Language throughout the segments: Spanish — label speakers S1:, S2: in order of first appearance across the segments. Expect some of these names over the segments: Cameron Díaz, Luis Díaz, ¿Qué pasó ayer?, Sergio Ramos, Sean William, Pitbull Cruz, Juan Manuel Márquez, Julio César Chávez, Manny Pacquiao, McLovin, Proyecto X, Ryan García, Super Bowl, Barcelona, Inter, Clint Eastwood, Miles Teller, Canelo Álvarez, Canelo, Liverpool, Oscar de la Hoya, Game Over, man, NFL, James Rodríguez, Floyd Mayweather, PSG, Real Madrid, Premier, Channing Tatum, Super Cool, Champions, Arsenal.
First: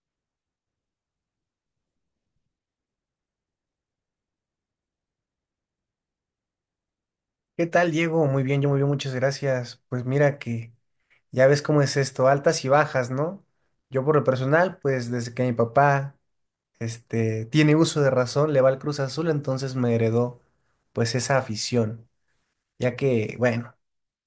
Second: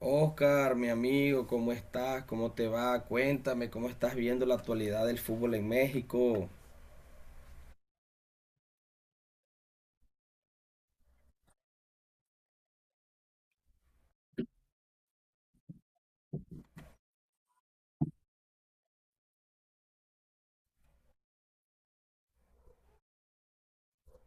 S1: Oscar, mi amigo, ¿cómo estás? ¿Cómo te va? Cuéntame, ¿cómo estás viendo la actualidad del fútbol en México?
S2: ¿Qué tal, Diego? Muy bien, yo muy bien, muchas gracias. Pues mira que ya ves cómo es esto, altas y bajas, ¿no? Yo por lo personal, pues desde que mi papá, tiene uso de razón, le va al Cruz Azul, entonces me heredó, pues esa afición, ya que, bueno,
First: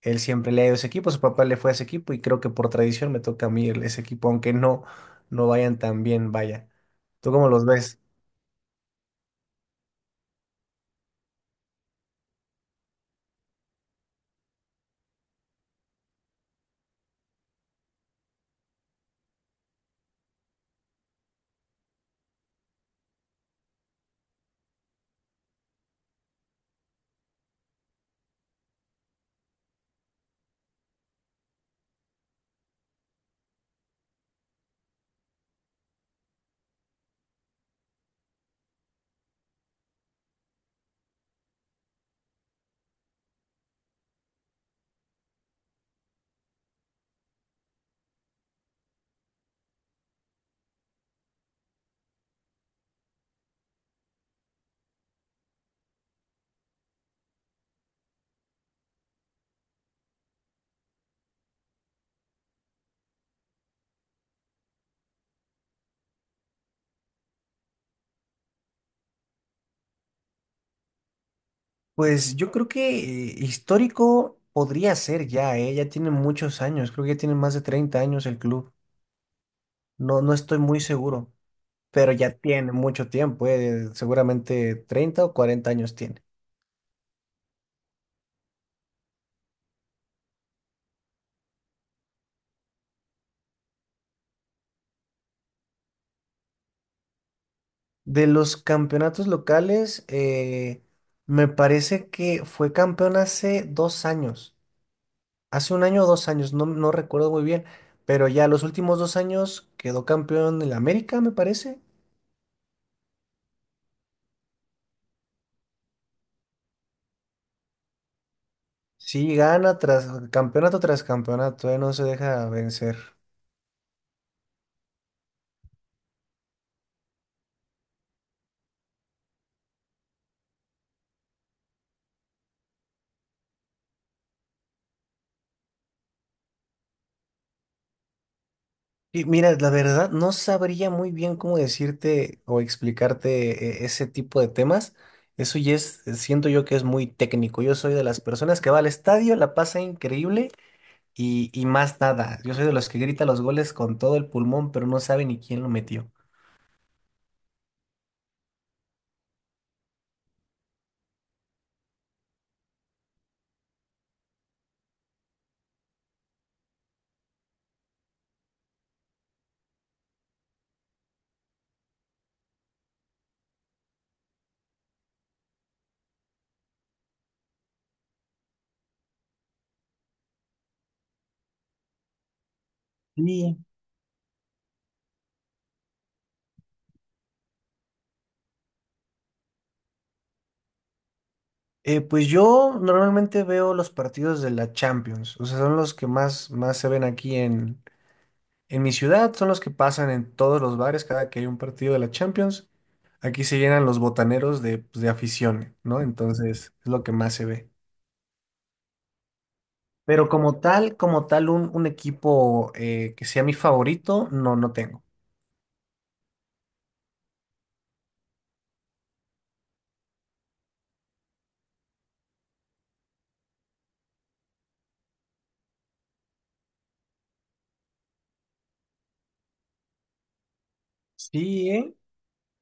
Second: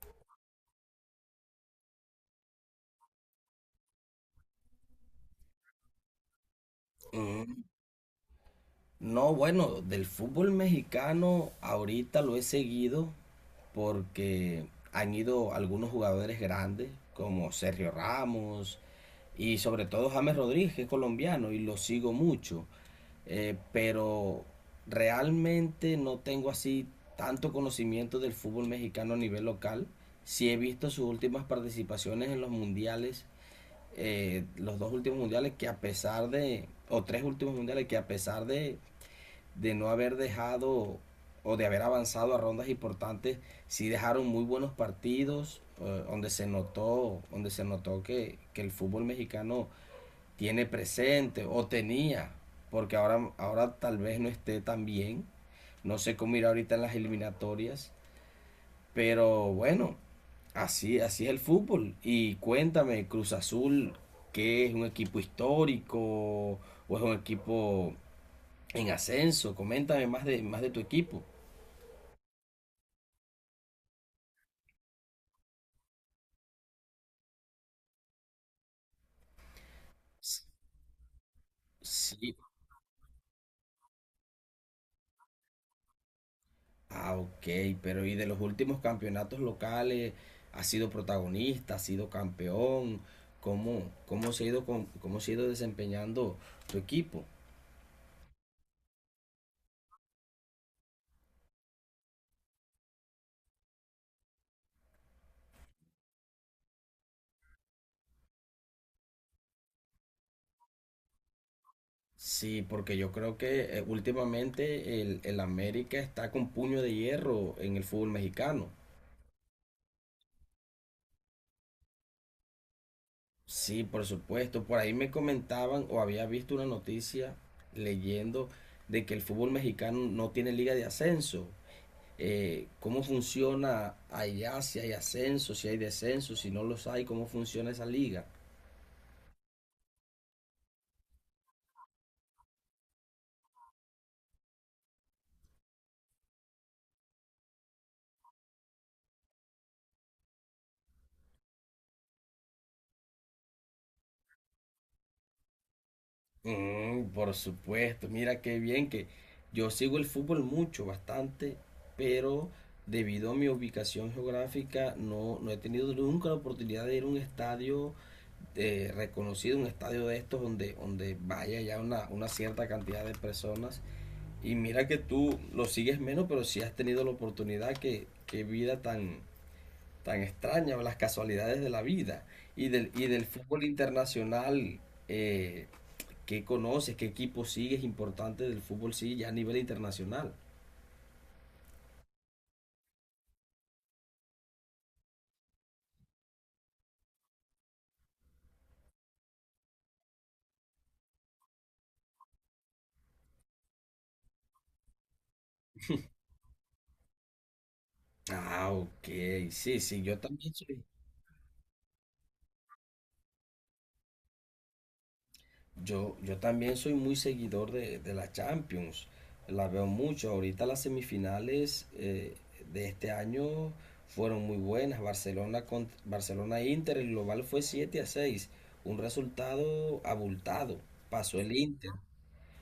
S2: él siempre le ha ido a ese equipo, su papá le fue a ese equipo y creo que por tradición me toca a mí ese equipo, aunque no, no vayan tan bien, vaya. ¿Tú cómo los ves?
S1: No, bueno, del fútbol mexicano ahorita lo he seguido porque han ido algunos jugadores grandes como Sergio Ramos y sobre todo James Rodríguez, que es colombiano y lo sigo mucho. Pero realmente no tengo así tanto conocimiento del fútbol mexicano a nivel local. Sí he visto sus últimas participaciones en los mundiales, los dos últimos mundiales que a pesar de, o tres últimos mundiales que a pesar de no haber dejado o de haber avanzado a rondas importantes, sí dejaron muy buenos partidos donde se notó que el fútbol mexicano tiene presente o tenía, porque ahora, ahora tal vez no esté tan bien. No sé cómo irá ahorita en las eliminatorias, pero bueno, así, así es el fútbol. Y cuéntame, Cruz Azul, ¿qué es un equipo histórico o es un equipo en ascenso? Coméntame más de tu equipo.
S2: Pues yo creo que histórico podría ser ya, ¿eh? Ya tiene muchos años, creo que ya tiene más de 30 años el club. No, no
S1: S-
S2: estoy muy seguro, pero ya
S1: Sí.
S2: tiene mucho tiempo, ¿eh? Seguramente 30 o 40 años tiene.
S1: Ah, ok, pero ¿y de los últimos campeonatos locales? ¿Ha sido protagonista? ¿Ha sido campeón? ¿Cómo, cómo se ha ido, cómo se ha ido desempeñando tu equipo?
S2: De los campeonatos locales, me parece que fue campeón hace 2 años, hace 1 año o 2 años, no, no recuerdo muy bien, pero ya los últimos 2 años quedó campeón el América, me parece.
S1: Sí, porque yo creo que últimamente el América está con puño de hierro en el fútbol mexicano.
S2: Sí, gana tras campeonato, no se deja vencer.
S1: Sí, por supuesto. Por ahí me comentaban o había visto una noticia leyendo de que el fútbol mexicano no tiene liga de ascenso, cómo funciona allá, si hay ascenso, si hay descenso, si no los hay, cómo funciona esa liga.
S2: Y mira, la verdad, no sabría muy bien cómo decirte o explicarte ese tipo de temas. Eso ya es, siento yo que es muy técnico. Yo soy de las personas que va al estadio, la pasa increíble y más nada. Yo soy de los que grita los goles con todo el pulmón, pero no sabe ni quién lo metió.
S1: Mm, por supuesto, mira qué bien que yo sigo el fútbol mucho, bastante, pero debido a mi ubicación geográfica no, no he tenido nunca la oportunidad de ir a un estadio reconocido, un estadio de estos donde, donde vaya ya una cierta cantidad de personas. Y mira que tú lo sigues menos, pero si sí has tenido la oportunidad, que, qué vida tan, tan extraña, las casualidades de la vida y del
S2: Sí,
S1: fútbol internacional, eh, ¿qué conoces? ¿Qué equipo sigues importante del fútbol sí ya a nivel internacional?
S2: pues yo normalmente veo los partidos de la Champions, o sea, son los que más se ven aquí en mi ciudad son los que pasan en todos los bares cada que hay un partido de la Champions. Aquí se llenan los botaneros de, pues, de afición, ¿no? Entonces es lo que más se ve.
S1: Ah, ok, sí, sí, yo
S2: Pero
S1: también soy,
S2: como tal, un equipo que sea mi favorito, no, no tengo.
S1: yo también soy muy seguidor de la Champions, la veo mucho, ahorita las semifinales de este año fueron muy buenas, Barcelona Inter, el global fue 7-6, un resultado abultado, pasó el
S2: Sí,
S1: Inter.
S2: ¿eh?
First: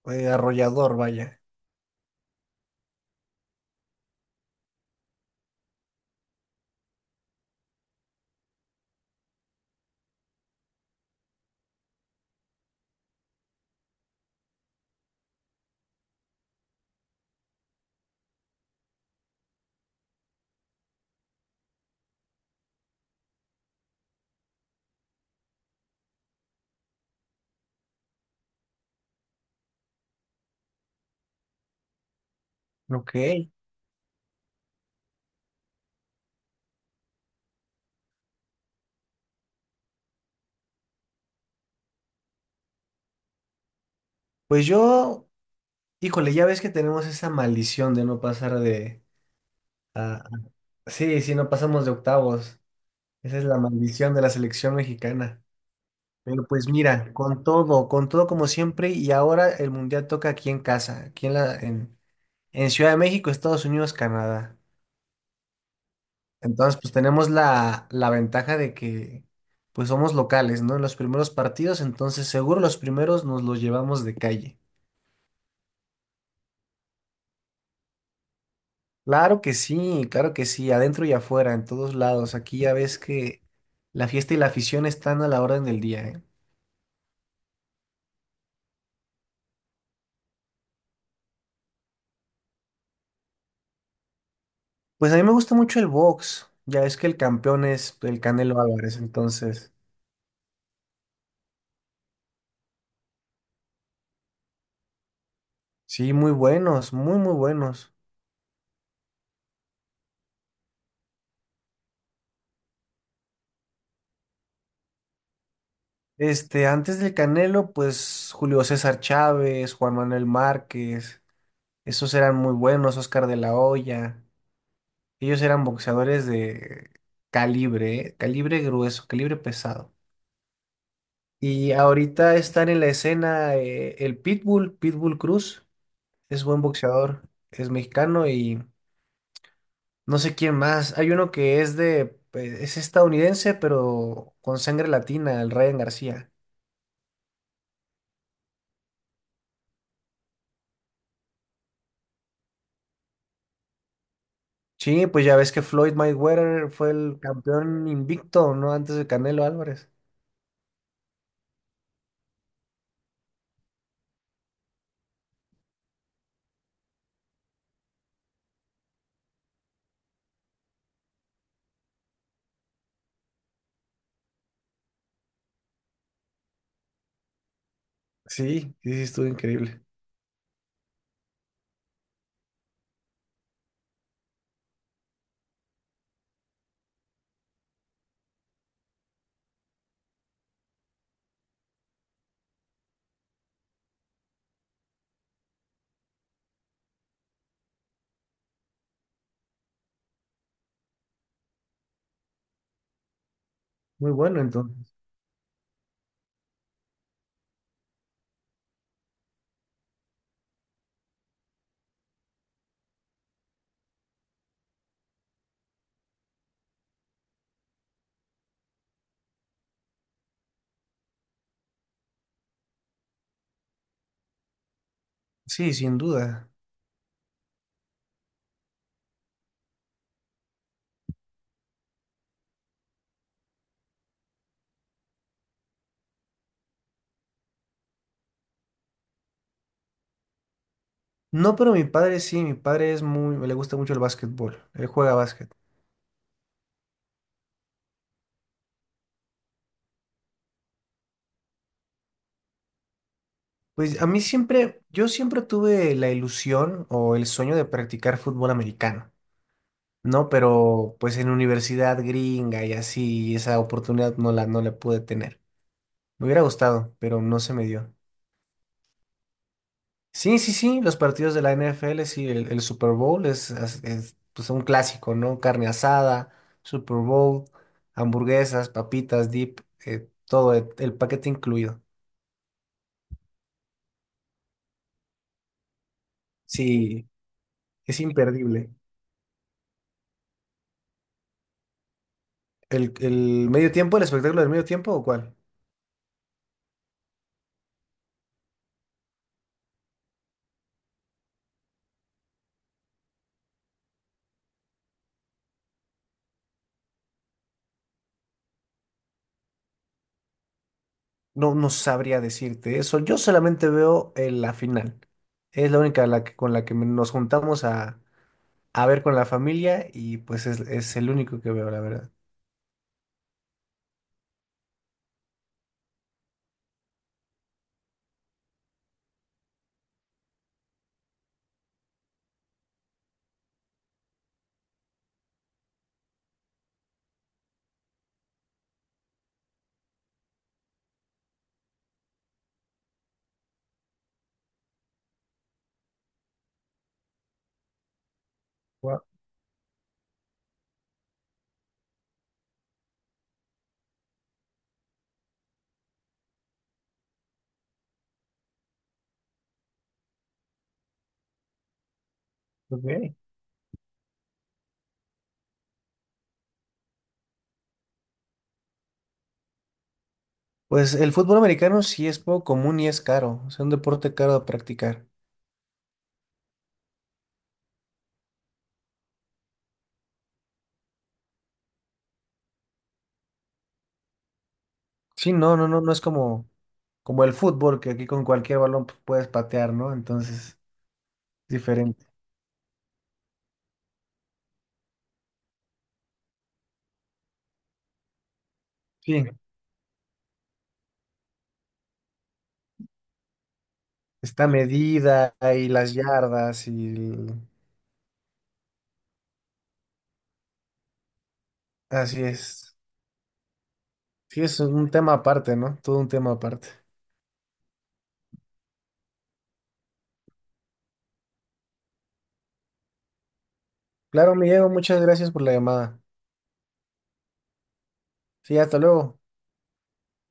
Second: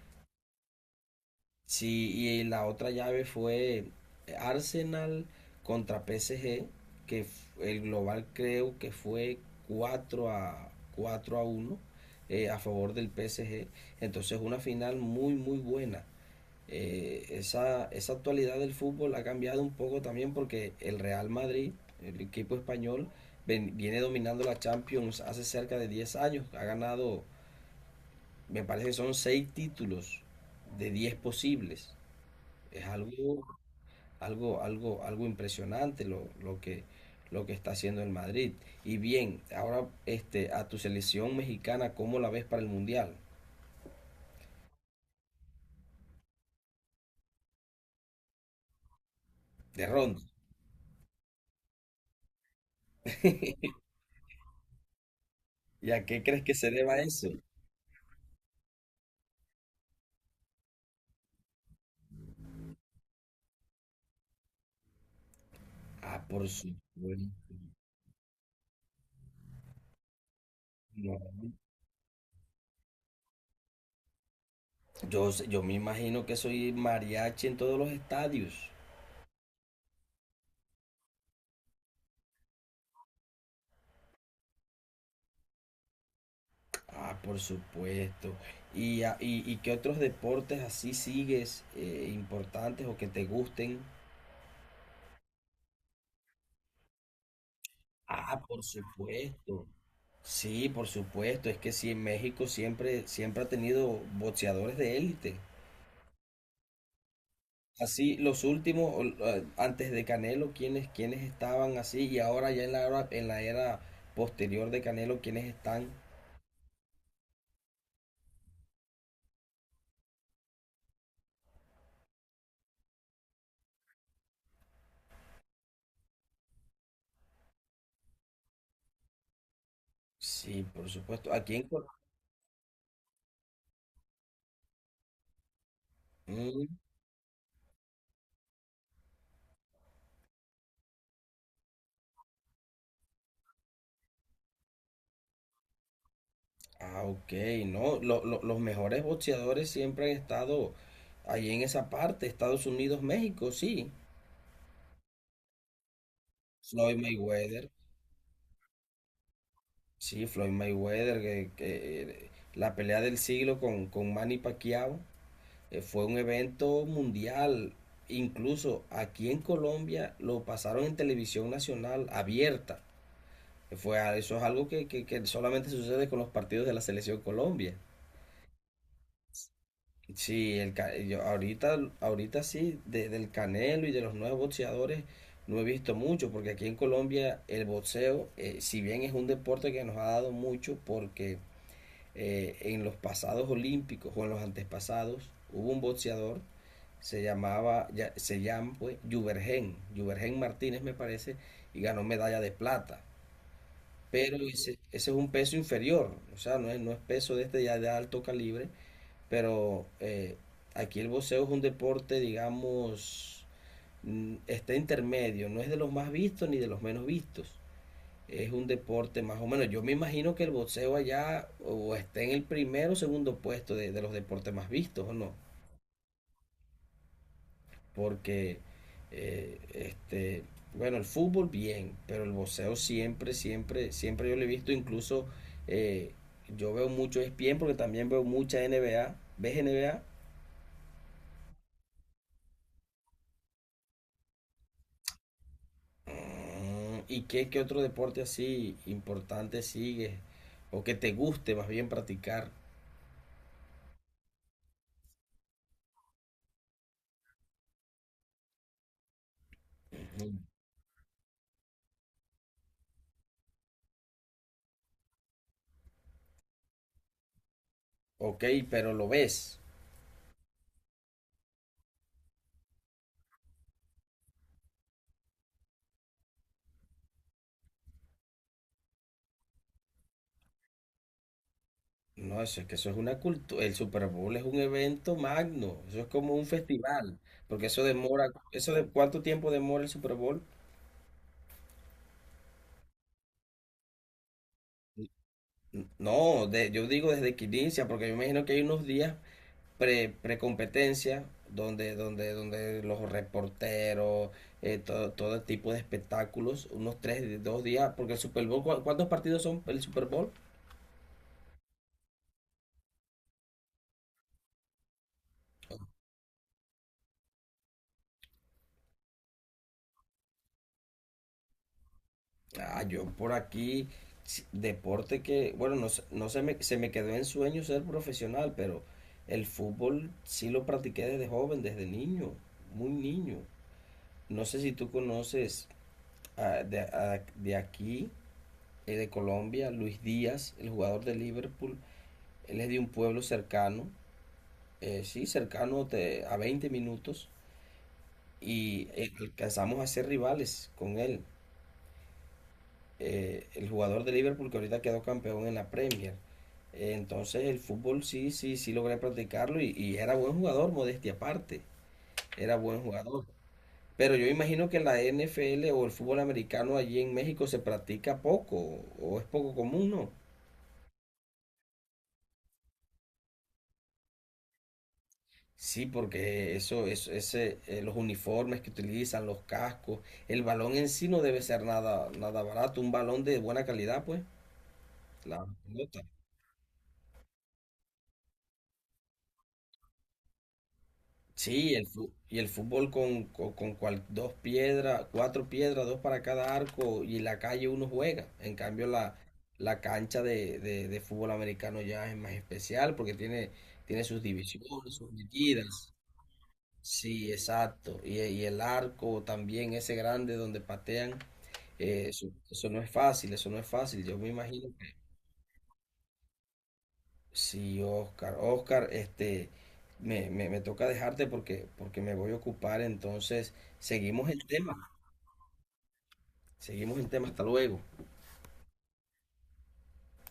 S2: Arrollador, vaya.
S1: Sí, y la otra llave fue Arsenal contra PSG, que el global creo que fue 4-1 a favor del PSG. Entonces una final muy muy buena. Esa, esa actualidad del fútbol ha cambiado un poco también porque el Real Madrid, el equipo español, viene dominando la Champions hace cerca de 10 años. Ha ganado, me parece que son 6 títulos de 10 posibles. Es
S2: Ok.
S1: algo, algo, algo, algo impresionante lo que está haciendo el Madrid. Y bien, ahora este, a tu selección mexicana, ¿cómo la ves para el Mundial
S2: Pues yo, híjole, ya ves que tenemos esa maldición de no pasar de...
S1: de
S2: a-
S1: Ronda?
S2: sí, sí, no pasamos de octavos. Esa es la maldición de la selección mexicana.
S1: ¿Y a qué crees
S2: Pero
S1: que
S2: pues
S1: se deba
S2: mira,
S1: eso?
S2: con todo como siempre, y ahora el mundial toca aquí en casa, aquí en la, en Ciudad de México, Estados Unidos, Canadá.
S1: Ah, por
S2: Entonces, pues tenemos
S1: supuesto.
S2: la ventaja de que pues somos locales, ¿no? En los
S1: No,
S2: primeros partidos, entonces seguro los primeros nos los llevamos de calle.
S1: yo, yo me imagino que soy mariachi en todos los estadios.
S2: Claro que sí, adentro y afuera, en todos lados. Aquí ya ves que la fiesta y la afición están a la orden del día, ¿eh?
S1: Ah, por supuesto. ¿Y, y qué otros deportes así sigues importantes o que te gusten?
S2: Pues a mí me gusta mucho el box. Ya ves que el campeón es el
S1: Ah,
S2: Canelo
S1: por
S2: Álvarez,
S1: supuesto.
S2: entonces.
S1: Sí, por supuesto. Es que sí, en México siempre, siempre ha tenido boxeadores de élite.
S2: Sí, muy buenos, muy, muy buenos.
S1: Así, los últimos, o, antes de Canelo, quienes, quienes estaban así, y ahora ya en la era posterior de Canelo, quienes están.
S2: Antes del Canelo, pues Julio César Chávez, Juan Manuel Márquez, esos eran muy buenos, Oscar de la Hoya. Ellos eran boxeadores de calibre, ¿eh? Calibre grueso, calibre pesado.
S1: Sí, por supuesto. Aquí en
S2: Y ahorita están en la escena el Pitbull, Pitbull Cruz, es buen
S1: Mm,
S2: boxeador, es mexicano y no sé quién más. Hay uno que es de, pues, es estadounidense, pero con sangre latina, el Ryan García.
S1: ah, ok, no. Los mejores boxeadores siempre han estado ahí en esa parte, Estados Unidos, México, sí.
S2: Sí, pues ya ves que Floyd Mayweather fue
S1: Floyd
S2: el
S1: Mayweather.
S2: campeón invicto, ¿no? Antes de Canelo Álvarez.
S1: Sí, Floyd Mayweather, que la pelea del siglo con Manny Pacquiao fue un evento mundial. Incluso aquí en Colombia lo pasaron en televisión nacional abierta. Fue, eso es algo que, que solamente sucede con los partidos de la selección Colombia.
S2: Sí, sí, sí, estuvo increíble.
S1: Sí, el, yo ahorita, ahorita sí, del Canelo y de los nuevos boxeadores no he visto mucho, porque aquí en Colombia el boxeo, si bien es un deporte que nos ha dado mucho, porque en los pasados olímpicos o en los antepasados hubo un boxeador, se llamaba, ya, se llama pues Juvergen, Juvergen Martínez me parece, y ganó medalla de plata.
S2: Muy
S1: Pero
S2: bueno,
S1: ese,
S2: entonces.
S1: ese es un peso inferior, o sea, no es, no es peso de este ya de alto calibre, pero aquí el boxeo es un deporte, digamos, mm, está intermedio, no es de los más vistos ni de los menos vistos, es un deporte más o menos. Yo me imagino que el boxeo allá o está en el primero o segundo puesto de los deportes más vistos, ¿o no?
S2: Sí, sin duda.
S1: Porque, eh, este, bueno, el fútbol bien, pero el boxeo siempre, siempre, siempre yo lo he visto. Incluso eh, yo veo mucho ESPN porque también veo mucha NBA. ¿Ves NBA?
S2: No, pero mi padre sí, mi padre es muy, le gusta mucho el básquetbol, él juega básquet.
S1: Mm, ¿y qué, qué otro deporte así importante sigues? O que te guste más bien practicar.
S2: Pues a mí siempre, yo siempre tuve la ilusión o el sueño de practicar fútbol americano, ¿no?
S1: Mm.
S2: Pero pues en universidad gringa y así, esa oportunidad no la pude tener. Me hubiera gustado, pero no se me dio.
S1: Ok, pero lo ves.
S2: Sí, sí, sí, los partidos de la NFL, sí, el Super Bowl es, pues, un clásico, ¿no? Carne asada, Super Bowl, hamburguesas, papitas, dip, todo el paquete incluido.
S1: No, eso es que eso es una cultura. El Super Bowl es un evento magno. Eso es como un
S2: Sí,
S1: festival. Porque eso
S2: es
S1: demora.
S2: imperdible.
S1: ¿Eso de cuánto tiempo demora el Super Bowl?
S2: El medio tiempo, el espectáculo del medio tiempo o cuál?
S1: No, yo digo desde que inicia, porque yo imagino que hay unos días pre, pre-competencia donde, donde, donde los reporteros, todo, todo tipo de espectáculos, unos tres, dos días. Porque el Super Bowl, ¿cuántos partidos son el Super Bowl?
S2: No, no sabría decirte eso. Yo solamente veo la final. Es la única la que- con la que nos juntamos a ver con la familia y pues es el único que veo, la verdad.
S1: Ah, yo por aquí, deporte que, bueno, no, no se me, se me quedó en sueño ser profesional, pero el fútbol sí lo practiqué desde joven, desde niño, muy niño. No sé si tú conoces ah, de, de aquí, de Colombia, Luis Díaz, el jugador de Liverpool. Él es de un pueblo cercano, sí, cercano a 20 minutos, y
S2: Wow,
S1: alcanzamos a ser rivales con él. El jugador de Liverpool que ahorita quedó campeón en la Premier. Entonces el fútbol sí, sí, sí logré practicarlo y era buen jugador, modestia aparte, era buen
S2: ok.
S1: jugador. Pero yo imagino que la NFL o el fútbol americano allí en México se practica poco o es poco común, ¿no?
S2: Pues el fútbol americano sí es poco común y es caro, es un deporte caro de practicar.
S1: Sí, porque eso ese, los uniformes que utilizan, los cascos, el balón en sí no debe ser nada, nada barato, un balón de buena calidad, pues,
S2: Sí,
S1: la
S2: no, no, no, no es
S1: pelota.
S2: como, como el fútbol, que aquí con cualquier balón pues, puedes patear, ¿no? Entonces, es
S1: Sí,
S2: diferente.
S1: y el fútbol con dos piedras, cuatro piedras, dos para cada arco y la calle uno juega. En cambio, la,
S2: Sí,
S1: la cancha de fútbol americano ya es más especial porque tiene, tiene sus
S2: está
S1: divisiones, sus
S2: medida y
S1: medidas.
S2: las yardas y...
S1: Sí,
S2: el-
S1: exacto. Y el arco también, ese grande donde patean,
S2: Así
S1: eso, eso
S2: es.
S1: no es fácil, eso no es fácil. Yo me
S2: Sí, es
S1: imagino.
S2: un tema aparte, ¿no? Todo un tema aparte.
S1: Sí, Oscar, Oscar, este, me toca dejarte porque, porque me voy a ocupar, entonces seguimos
S2: Claro,
S1: el
S2: Miguel,
S1: tema,
S2: muchas gracias por la llamada.
S1: seguimos el tema, hasta luego.
S2: Sí, hasta luego.